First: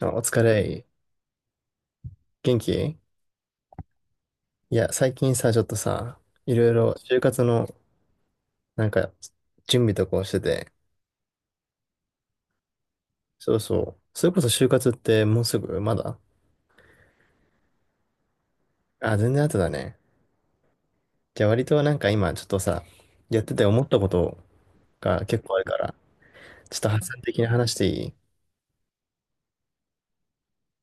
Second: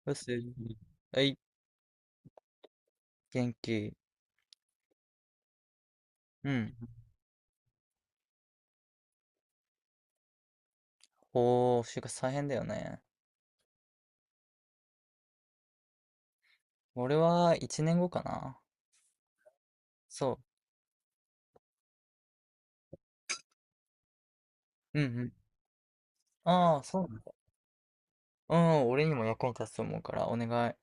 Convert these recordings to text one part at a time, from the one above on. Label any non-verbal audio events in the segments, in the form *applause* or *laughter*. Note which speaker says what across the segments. Speaker 1: あ、
Speaker 2: う
Speaker 1: お
Speaker 2: す
Speaker 1: 疲
Speaker 2: い。
Speaker 1: れ。
Speaker 2: はい、
Speaker 1: 元気？
Speaker 2: 元気。
Speaker 1: いや、最近さ、ちょっとさ、
Speaker 2: う
Speaker 1: いろい
Speaker 2: ん。
Speaker 1: ろ就活の、なんか、準備とかをしてて、
Speaker 2: おー、就活大変だよね。
Speaker 1: そうそう。それこそ就活ってもうすぐまだ。
Speaker 2: 俺は1年後かな。
Speaker 1: あ、全然後だね。
Speaker 2: そ
Speaker 1: じゃあ割となんか今、ちょっとさ、やってて思ったこと
Speaker 2: う。うんう
Speaker 1: が
Speaker 2: ん。
Speaker 1: 結構あるから、
Speaker 2: あ
Speaker 1: ちょっ
Speaker 2: あ、
Speaker 1: と
Speaker 2: そ
Speaker 1: 発
Speaker 2: うな
Speaker 1: 散
Speaker 2: んだ。
Speaker 1: 的に話していい？
Speaker 2: うん、俺にも役に立つと思うから、お願い。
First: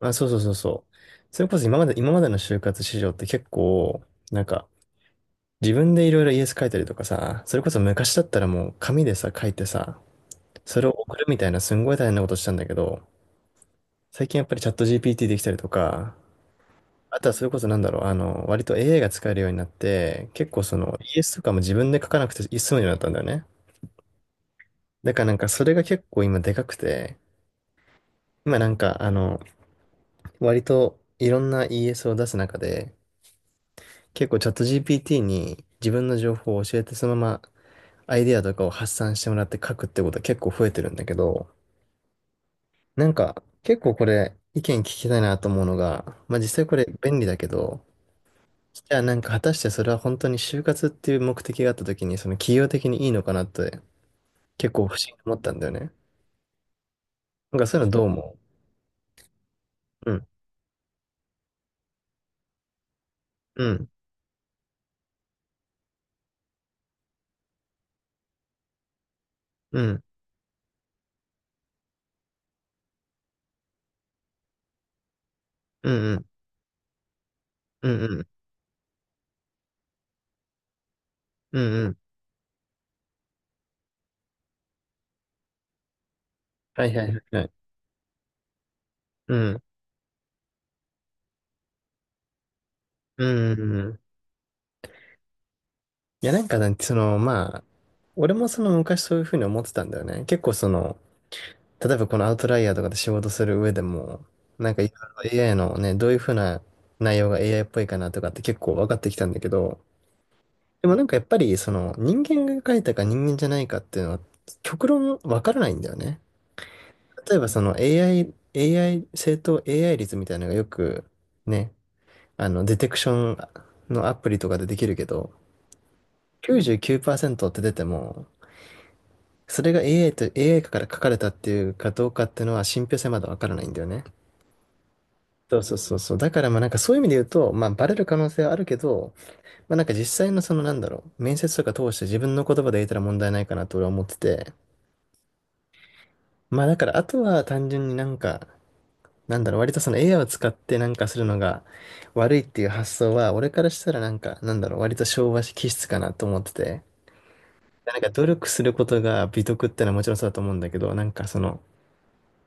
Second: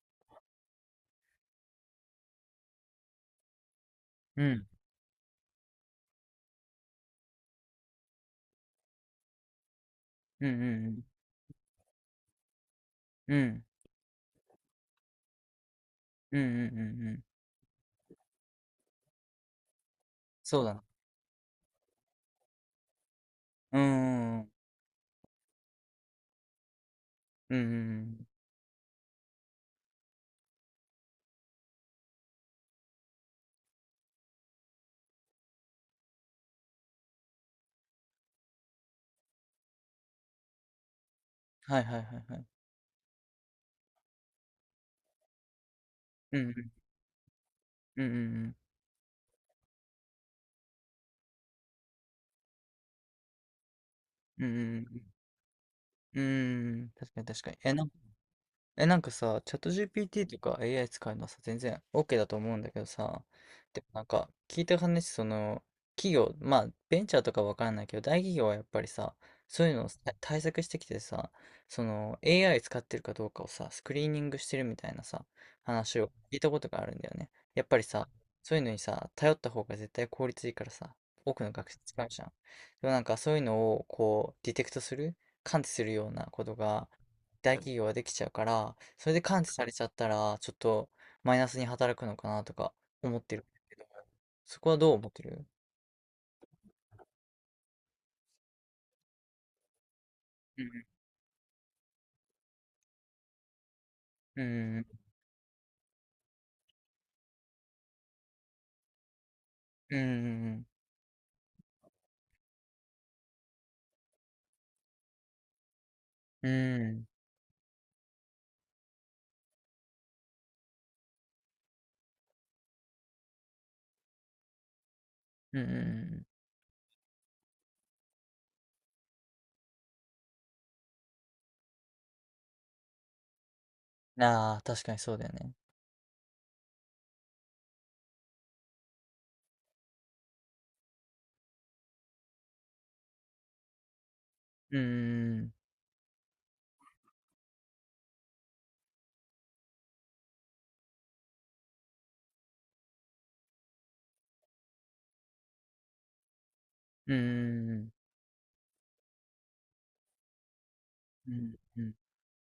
Speaker 1: まあ、そうそうそうそう。それこそ今までの就活市場って結構、
Speaker 2: う
Speaker 1: なん
Speaker 2: ん。
Speaker 1: か、自分でいろいろイエス書いたりとかさ、それこそ昔だったらもう紙でさ、書いてさ、
Speaker 2: うん
Speaker 1: それ
Speaker 2: う
Speaker 1: を
Speaker 2: ん
Speaker 1: 送るみたいなすんごい大変なことしたんだけど、
Speaker 2: うん。うん。
Speaker 1: 最近やっぱりチャット GPT できたりとか、
Speaker 2: うんうんうんう
Speaker 1: あ
Speaker 2: ん。
Speaker 1: とはそれこそなんだろう、割と AI が使えるようになって、結
Speaker 2: そ
Speaker 1: 構
Speaker 2: うだ
Speaker 1: そ
Speaker 2: な。
Speaker 1: の ES とかも自分で書かなくて済むようになったんだよね。
Speaker 2: うん。うん
Speaker 1: だからなんかそれが結構今でかくて、
Speaker 2: うんうん。
Speaker 1: 今なんか割といろんな ES を出す中で、結構チャット GPT に自分の情報を教えてそのままアイデアとかを発散してもらって書くってことは結構増えてるんだけど、
Speaker 2: はいはいはいはい。
Speaker 1: なんか、結構これ、意見聞きたいなと思うのが、ま
Speaker 2: うん
Speaker 1: あ実
Speaker 2: う
Speaker 1: 際
Speaker 2: ん
Speaker 1: これ便利だけど、
Speaker 2: うんうんうん。
Speaker 1: じゃあなんか果たしてそれは本当に就活っていう目的があった時に、その企業的にいいのかなって
Speaker 2: うん
Speaker 1: 結
Speaker 2: うん
Speaker 1: 構不思議に思ったんだよね。
Speaker 2: うん。うん。確かに確か
Speaker 1: な
Speaker 2: に。
Speaker 1: んか
Speaker 2: え、
Speaker 1: そうい
Speaker 2: な
Speaker 1: う
Speaker 2: ん
Speaker 1: の
Speaker 2: か
Speaker 1: どう思
Speaker 2: え、なんかさ、チャット
Speaker 1: う？うん、
Speaker 2: GPT とか AI 使うのはさ、全然 OK だと思うんだけどさ、
Speaker 1: う
Speaker 2: でも
Speaker 1: ん、
Speaker 2: なんか聞いた話、その、企業、まあ、ベンチャーとかわからないけど、大企業はやっぱりさ、そういう
Speaker 1: う
Speaker 2: のをさ
Speaker 1: ん、
Speaker 2: 対策してきてさ、その AI 使ってるかどうかをさ、スクリーニングしてるみたいなさ、
Speaker 1: う
Speaker 2: 話を
Speaker 1: ん、うん、
Speaker 2: 聞いたことがあるんだよね。やっぱり
Speaker 1: うん、
Speaker 2: さ、
Speaker 1: うん、
Speaker 2: そういうのにさ、頼った方が絶対効率いいからさ、多くの
Speaker 1: うん、
Speaker 2: 学生
Speaker 1: うん。
Speaker 2: 使うじゃん。でもなんかそういうのをこう、ディテクトする、感知するようなこと
Speaker 1: は
Speaker 2: が、
Speaker 1: いはいはいはい。
Speaker 2: 大企業ができちゃうから、それで
Speaker 1: う
Speaker 2: 感知
Speaker 1: ん、
Speaker 2: されちゃったら、ちょっとマイナスに働くのかなとか思っ
Speaker 1: う
Speaker 2: てるん
Speaker 1: ん、
Speaker 2: だ
Speaker 1: う
Speaker 2: け
Speaker 1: ん。
Speaker 2: ど、
Speaker 1: うん。
Speaker 2: そこはどう思ってる？
Speaker 1: いやなんかなんてその、まあ、俺もその昔そういうふうに思ってたんだよね。結構
Speaker 2: う
Speaker 1: そ
Speaker 2: ん、
Speaker 1: の、例えばこのアウトライヤーとかで仕事する上でも、
Speaker 2: う
Speaker 1: なんか
Speaker 2: ん、
Speaker 1: いろいろ AI のね、どういうふうな内容が AI っぽいかなとかって結構分かってきたんだけど、
Speaker 2: うん、うん、
Speaker 1: でもなんかやっぱりその人間が書いたか人間じゃないかっていうのは極論分からないんだよね。
Speaker 2: うん、
Speaker 1: 例えばその AI、AI、正当 AI 率みたいなのがよくね、デテクションのアプリとかでできるけど、
Speaker 2: うん、う
Speaker 1: 99%って出ても、それが AI と AI から書かれたっていうかどうかっていうのは信憑性まだ分からないんだよね。
Speaker 2: ん。ああ、確かにそうだよね。
Speaker 1: そうそうそうそう。だからまあなんかそういう意味で言うと、まあバレる可能性はあるけど、まあなんか実際のそのなんだろう、面接とか通して自分の言葉で言えたら問題ないかなと俺は思ってて、
Speaker 2: うん、
Speaker 1: まあだからあとは単純になんか、なんだろう、割とその AI を使ってなんかするのが悪いっていう発想は、俺からしたらなんか、なんだろう、割と昭和気質かなと思ってて、
Speaker 2: うん、うん、
Speaker 1: なんか努力することが美徳ってのはもちろんそうだと思うんだけど、なんか
Speaker 2: う
Speaker 1: そ
Speaker 2: ん、
Speaker 1: の、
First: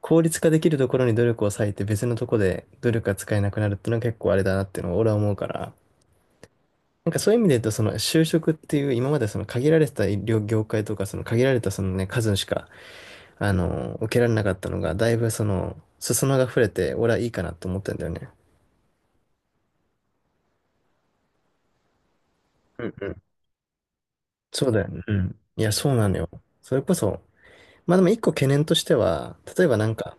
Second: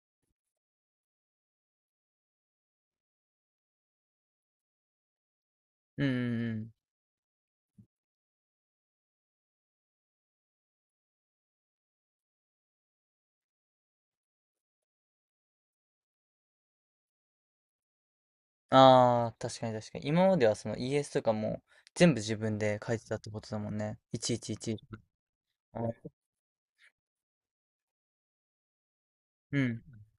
Speaker 1: 効率化できるところに努力を割いて別のところで努力が使えなくなるっていうのは結構あれだなっていうのを俺は思うから、
Speaker 2: うん。
Speaker 1: なんかそういう意味で言うと、その就職っていう、今までその限られてた医療業界とか、その限られたそのね、数しか、受けられなかったのが、だいぶその、裾野が触れて、俺はいいかなと思ったんだよね。
Speaker 2: ああー、確かに確かに。今まではその ES とかも全部自分で
Speaker 1: う
Speaker 2: 書
Speaker 1: ん
Speaker 2: いて
Speaker 1: う
Speaker 2: たっ
Speaker 1: ん。
Speaker 2: てことだもんね。
Speaker 1: そう
Speaker 2: 111。
Speaker 1: だよね。うん。いや、
Speaker 2: う
Speaker 1: そ
Speaker 2: ん、
Speaker 1: うなのよ。それこそ、まあでも一個懸念としては、
Speaker 2: う
Speaker 1: 例えば
Speaker 2: ん、
Speaker 1: なんか、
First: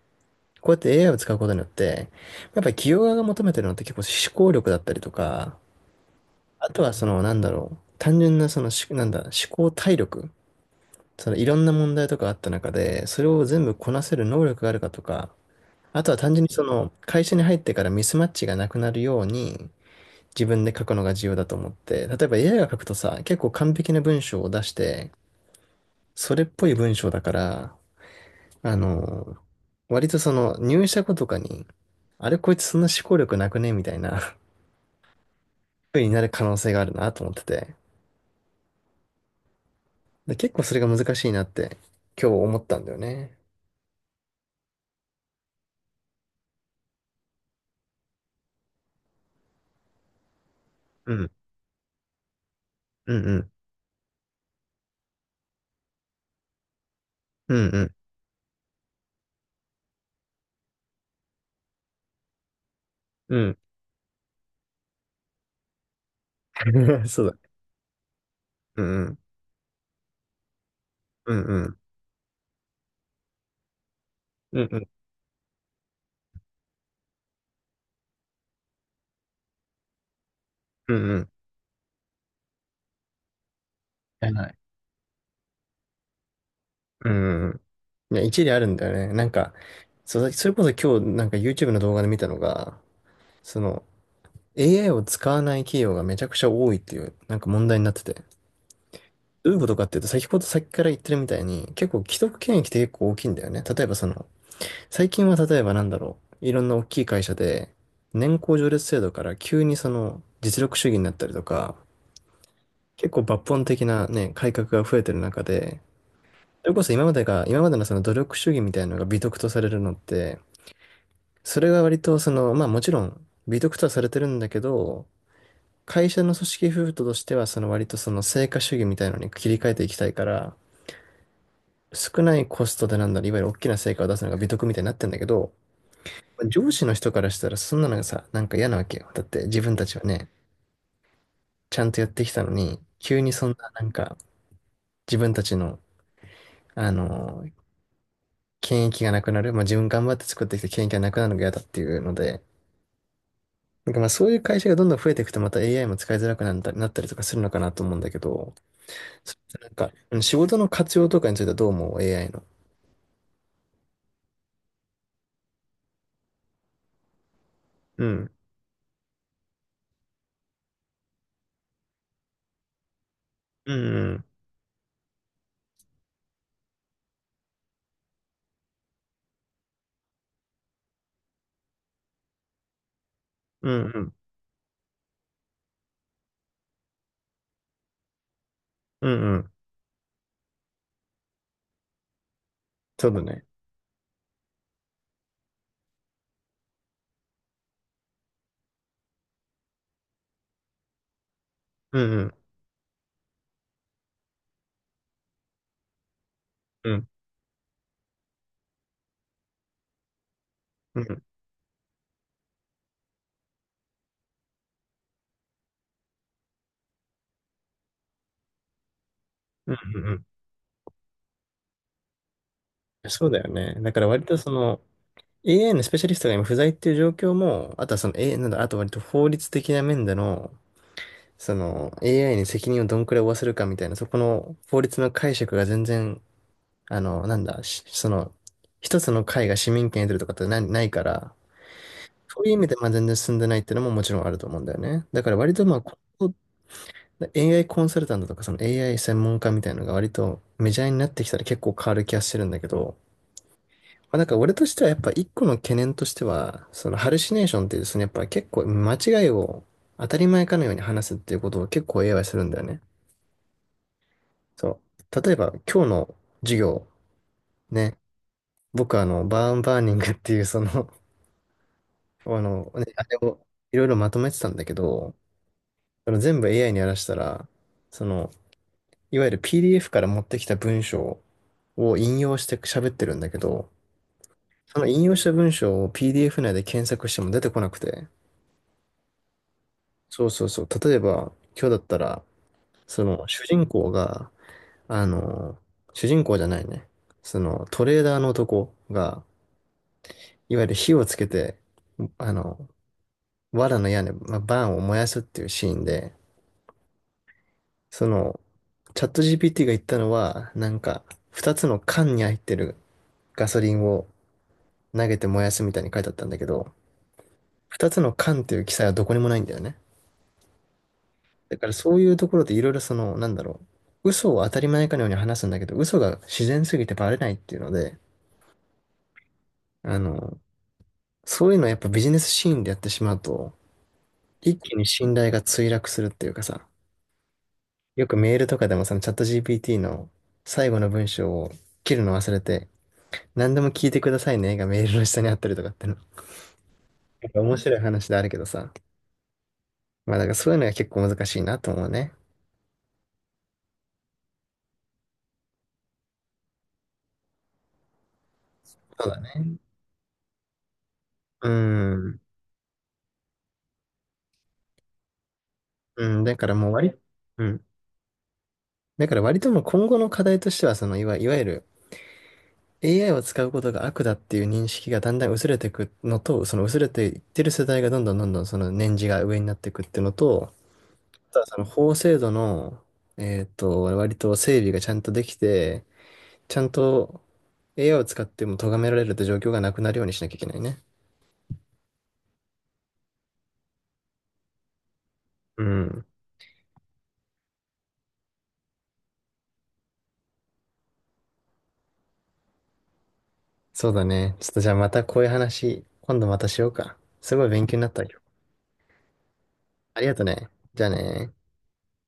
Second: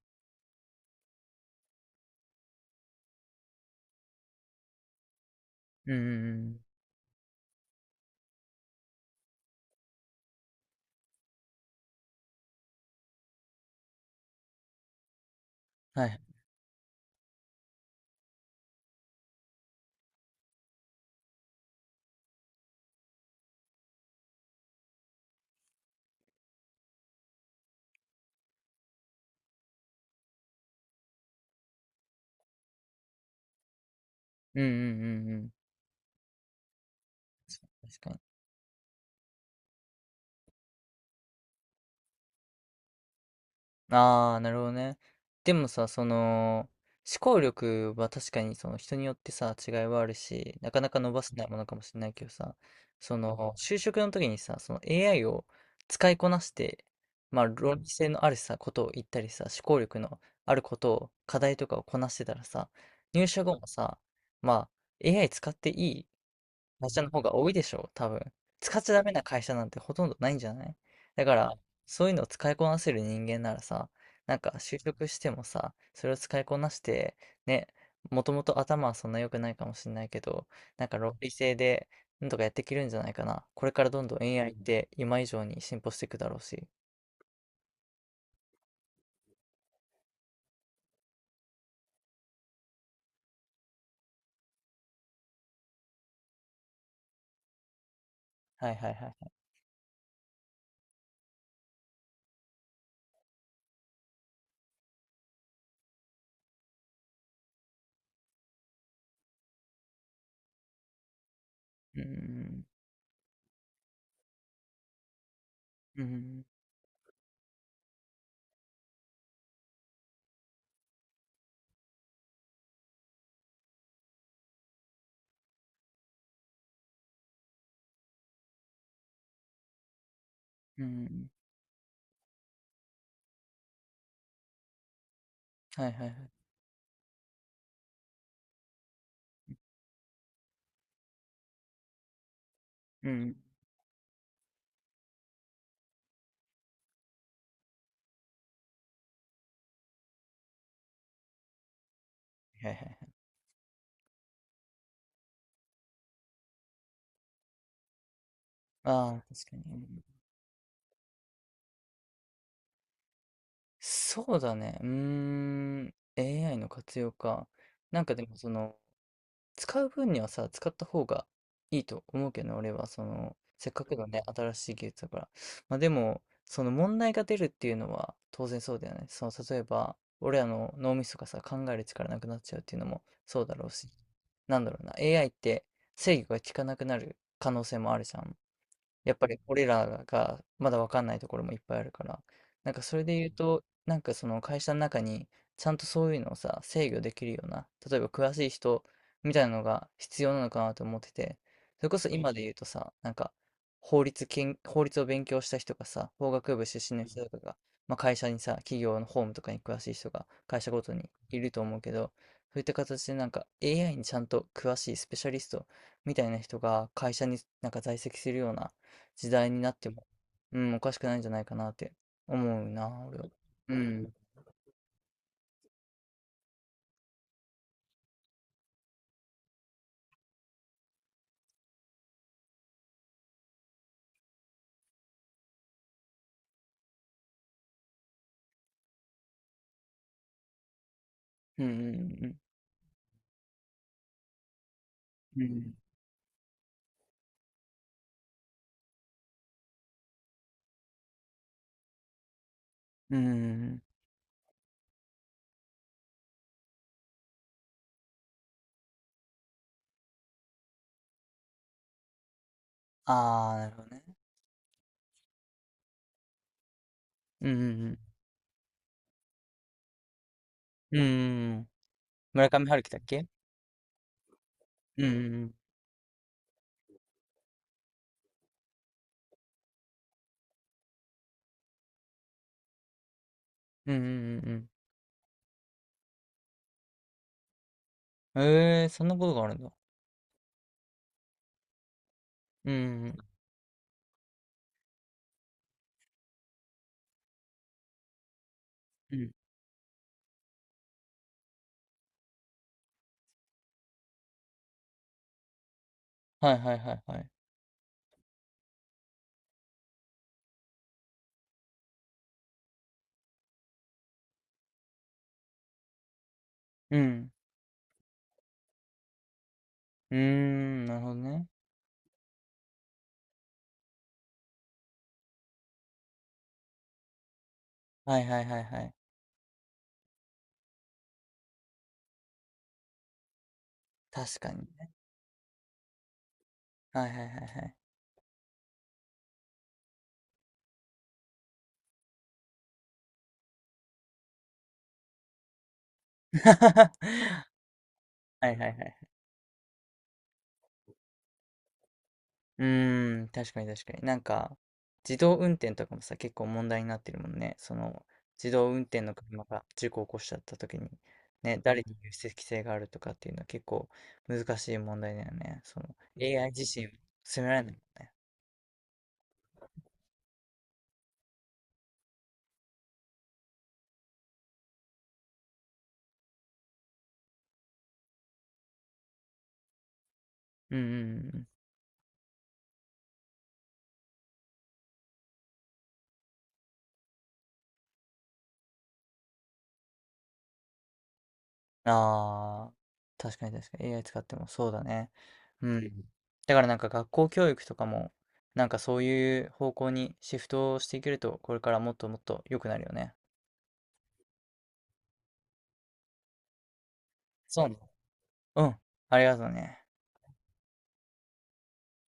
Speaker 1: こうやって AI を使うことによって、やっぱり企業側が求めてるのって結構思考力だったりとか、
Speaker 2: うん、うん。
Speaker 1: あとはその、なんだろう、単純なそのし、なんだ、思考体力。そのいろんな問題とかあった中で、それを全部こなせる能力があるかとか、あ
Speaker 2: は
Speaker 1: とは
Speaker 2: い。
Speaker 1: 単純にその会社に入ってからミスマッチがなくなるように自分で書くのが重要だと思って、例えば AI が書くとさ、結構完璧な文章を出して、それっぽい文章だから、あの、割とその入社後とかに、あれこいつそんな思考力なくねみたいな *laughs*
Speaker 2: うん、うん、うん、うん。
Speaker 1: 風になる可能性があるなと思ってて、
Speaker 2: 確かに。
Speaker 1: で、結構それが難しいなって今日思ったんだよね。
Speaker 2: ああ、なるほどね。でもさ、その、思考力は確かにその人によってさ、違いはあるし、なかなか伸
Speaker 1: う
Speaker 2: ば
Speaker 1: ん、
Speaker 2: せないものかもしれないけどさ、
Speaker 1: う
Speaker 2: そ
Speaker 1: ん、うん、
Speaker 2: の、就職の時にさ、その AI を使いこなして、まあ、
Speaker 1: う
Speaker 2: 論理
Speaker 1: ん、
Speaker 2: 性のあるさ、ことを言ったりさ、思考力のあることを、課題とかをこなしてたらさ、入
Speaker 1: う
Speaker 2: 社後
Speaker 1: ん、
Speaker 2: もさ、まあ、AI 使っていい会
Speaker 1: う
Speaker 2: 社
Speaker 1: ん。*laughs*
Speaker 2: の方
Speaker 1: そうだ
Speaker 2: が多
Speaker 1: ね。
Speaker 2: いでしょう、多分。使っ
Speaker 1: う
Speaker 2: ちゃダ
Speaker 1: んう
Speaker 2: メ
Speaker 1: ん。
Speaker 2: な会社なんてほとんどないんじゃない？だか
Speaker 1: うん
Speaker 2: ら、
Speaker 1: うん。
Speaker 2: そういうのを使いこなせる人間ならさ、なんか
Speaker 1: うん
Speaker 2: 就
Speaker 1: うん。
Speaker 2: 職してもさ、それを使いこなして、ね、もともと頭はそんな良くないかもしれないけど、なん
Speaker 1: う
Speaker 2: か
Speaker 1: ん
Speaker 2: 論
Speaker 1: う
Speaker 2: 理
Speaker 1: ん。
Speaker 2: 性で、なんとかやっていけるんじゃないかな。これからどんどん
Speaker 1: やらな
Speaker 2: AI っ
Speaker 1: い。
Speaker 2: て今以上に進歩していくだろうし。
Speaker 1: うんうん。いや、一理あるんだよね。なんか、それこそ今日なんか YouTube の動画で見たのが、その AI を使わない企業がめちゃくちゃ多いっていうなんか問題になってて。
Speaker 2: はいはいはいはい。
Speaker 1: どういうことかっていうと、先ほど先から言ってるみたいに、結構既得権益って結構大きいんだよね。例えばその、最近は例えばなんだろう、いろんな大きい会社で、年功序列制度から急にその実力主義になったりとか、
Speaker 2: うん
Speaker 1: 結構抜本的なね、改革が増えてる中で、
Speaker 2: うん
Speaker 1: それこそ今までのその努力主義みたいなのが美徳とされるのって、それが割とその、まあもちろん美徳とはされてるんだけど、会社の組織風土としてはその割とその成果主義みたいのに切り替えていきたいから、
Speaker 2: うんうんうん。
Speaker 1: 少ないコストでなんだろう、いわゆる大きな成果を出すのが美徳みたいになってんだけど、
Speaker 2: はいはいはい。
Speaker 1: 上司の人からしたらそんなのがさ、なんか嫌なわけよ。だって自分たちはね、ちゃんとやってきたのに、
Speaker 2: う
Speaker 1: 急に
Speaker 2: ん。
Speaker 1: そんななんか自分たちの、あの、権益がなくなる、まあ自分頑張って作ってきた権益がなくなるのが嫌だっていうので、
Speaker 2: はいはいはい。
Speaker 1: なんかまあそういう会社がどんどん増えていくとまた AI も使いづらくなったりとかするのかなと思うんだけど、
Speaker 2: ああ、
Speaker 1: それ
Speaker 2: 確
Speaker 1: っ
Speaker 2: か
Speaker 1: て
Speaker 2: に。う
Speaker 1: なんか、
Speaker 2: ん
Speaker 1: 仕事の活用とかについてはどう思う？ AI の。
Speaker 2: そうだね。うーん。AI の活用か。なん
Speaker 1: う
Speaker 2: かで
Speaker 1: ん。
Speaker 2: もその、使う分にはさ、使った方がいいと思うけどね、俺は。その、せっ
Speaker 1: う
Speaker 2: かく
Speaker 1: ん
Speaker 2: の
Speaker 1: う
Speaker 2: ね、
Speaker 1: ん。
Speaker 2: 新しい技術だから。まあでも、その問題が出るっていうのは当然そうだよね。その、例えば、俺らの脳みそがさ、考える力なくなっちゃうっていうのもそうだろう
Speaker 1: うん
Speaker 2: し。
Speaker 1: うん。
Speaker 2: なんだろうな。AI って制御が効かなくなる可能性もあるじゃん。
Speaker 1: う
Speaker 2: やっぱ
Speaker 1: んう
Speaker 2: り
Speaker 1: ん。
Speaker 2: 俺らがまだわかんないところもいっぱいあるから、なんかそれ
Speaker 1: そう
Speaker 2: で
Speaker 1: だ
Speaker 2: 言う
Speaker 1: ね。
Speaker 2: と、なんかその会社の中にちゃんとそういうのをさ、制御できるような、例えば詳しい人みたいなのが必要なのかなと思ってて、それこ
Speaker 1: う
Speaker 2: そ
Speaker 1: んう
Speaker 2: 今
Speaker 1: ん。
Speaker 2: で言うとさ、なんか法律を勉強した人がさ、法学部
Speaker 1: う
Speaker 2: 出身の
Speaker 1: ん
Speaker 2: 人とかが、まあ、会社にさ、企業の法務とかに詳しい人が会社ごと
Speaker 1: う
Speaker 2: に
Speaker 1: ん。
Speaker 2: いると思うけど、そういった形でなんか AI にちゃんと詳しいスペシャリストみたいな人が会社になんか在籍するような時代にな
Speaker 1: う
Speaker 2: っ
Speaker 1: ん
Speaker 2: て
Speaker 1: うん
Speaker 2: も、
Speaker 1: うん。
Speaker 2: うん、おかしくないんじゃないかなって思うな、俺は。
Speaker 1: そうだよ
Speaker 2: う
Speaker 1: ね。だから
Speaker 2: ん。
Speaker 1: 割とその AI のスペシャリストが今不在っていう状況も、あとはその a なんだ、あと割と法律的な面での、その AI に責任をどんくらい負わせるかみたいな、そこの法律の解釈が全然あの、なんだ、しその、一つの会が市民権得てるとかってないから、
Speaker 2: うんうんうんうん。
Speaker 1: そういう意味でまあ全然進んでないっていうのももちろんあると思うんだよね。だから
Speaker 2: う
Speaker 1: 割と
Speaker 2: ん。
Speaker 1: まあ、ここ AI コンサルタントとかその AI 専門家みたいなのが割とメジャーになってきたら結構変わる気がしてるんだけど、
Speaker 2: うんうんうんうん。
Speaker 1: まあ、なんか俺としてはやっぱ一個の懸念としては、そのハルシネーションっていうですね、やっぱ結構間違いを当たり前かのように話すっていうことを結構 AI はするんだよね。
Speaker 2: ああ、なるほどね。
Speaker 1: そう。例えば今日の授業、
Speaker 2: うんう
Speaker 1: ね、
Speaker 2: ん
Speaker 1: 僕はバーンバーニングっていうその
Speaker 2: うん。うんうんうん。村上春
Speaker 1: ね
Speaker 2: 樹だっ
Speaker 1: あれ
Speaker 2: け？
Speaker 1: をいろいろまとめてたんだけ
Speaker 2: うんう
Speaker 1: ど、
Speaker 2: んうん。
Speaker 1: その全部 AI にやらしたら、その、いわゆる PDF から持ってきた文章を引用して喋ってるんだけど、
Speaker 2: うんうんうん
Speaker 1: その引用した文章を PDF 内で検索しても出てこなくて、
Speaker 2: うん。ええそんなことがあるんだ。
Speaker 1: そうそうそう、例えば今日だったら、
Speaker 2: うんう
Speaker 1: そ
Speaker 2: ん
Speaker 1: の
Speaker 2: う
Speaker 1: 主人公が、あの、主人公じゃないね、そのトレーダーの男
Speaker 2: ん。う
Speaker 1: が、
Speaker 2: ん。
Speaker 1: いわゆる火をつけて、あの、藁の屋根、まあ、バーンを燃やすっていうシーンで、
Speaker 2: はいはいはいはい。
Speaker 1: その、チャット GPT が言ったのは、なんか、二つの缶に入ってるガソリンを投げて燃やすみたいに書いてあったんだけど、
Speaker 2: うん。
Speaker 1: 二つの缶っていう記載はどこにもないんだよね。
Speaker 2: うーん、なるほどね。
Speaker 1: だからそういうところでいろいろその、なんだろう、嘘を当たり前かのように話すんだけど、嘘が自然すぎてバレないっていうので、
Speaker 2: はいはいはいはい。
Speaker 1: あの、そういうのをやっぱビジネスシーンでやってしまうと、
Speaker 2: 確か
Speaker 1: 一
Speaker 2: に
Speaker 1: 気に
Speaker 2: ね。
Speaker 1: 信頼が墜落するっていうかさ、
Speaker 2: はいはいはいはい。
Speaker 1: よくメールとかでもそのチャット GPT の最後の文章を切るの忘れて、何でも聞いてくださいねがメールの下にあったりとかっての。なんか
Speaker 2: *laughs*
Speaker 1: 面白い話であるけど
Speaker 2: はいはい
Speaker 1: さ。
Speaker 2: はい。
Speaker 1: まあだからそういうのが結構難しいなと思うね。
Speaker 2: うーん、確かに確かに。なんか、自動運転とかもさ、結構問題になってるもんね。その、自動運転
Speaker 1: そう
Speaker 2: の
Speaker 1: だ
Speaker 2: 車
Speaker 1: ね。
Speaker 2: が事故を起こしちゃった時に、
Speaker 1: う
Speaker 2: ね、誰に有
Speaker 1: ん。
Speaker 2: 責性があるとかっていうのは結構難しい問題だよね。その、
Speaker 1: うん。だか
Speaker 2: AI
Speaker 1: ら
Speaker 2: 自
Speaker 1: もう
Speaker 2: 身を責
Speaker 1: う
Speaker 2: められ
Speaker 1: ん。
Speaker 2: ないもんね。
Speaker 1: だから割ともう今後の課題としては、そのいわゆる AI を使うことが悪だっていう認識がだんだん薄れていくのと、その薄れていってる世代がどんどんどんどんその年次が上になっていくっていうのと、
Speaker 2: うんうん
Speaker 1: あ
Speaker 2: う
Speaker 1: と
Speaker 2: ん。
Speaker 1: はその法制度の、割と整備がちゃんとできて、ちゃんと AI を使っても咎められるって状況がなくなるようにしなきゃいけないね。
Speaker 2: ああ、確かに確かに。AI 使ってもそうだね。
Speaker 1: う
Speaker 2: うん。
Speaker 1: ん。
Speaker 2: だからなんか学校教育とかも、なんかそういう方向にシフトしていけると、これからもっともっと良くなるよね。
Speaker 1: そうだね。ちょっとじゃあまたこういう話、今度またしようか。すごい
Speaker 2: そ
Speaker 1: 勉
Speaker 2: うね。
Speaker 1: 強になったよ。
Speaker 2: うん、ありがとうね。
Speaker 1: ありがとね。じゃあね。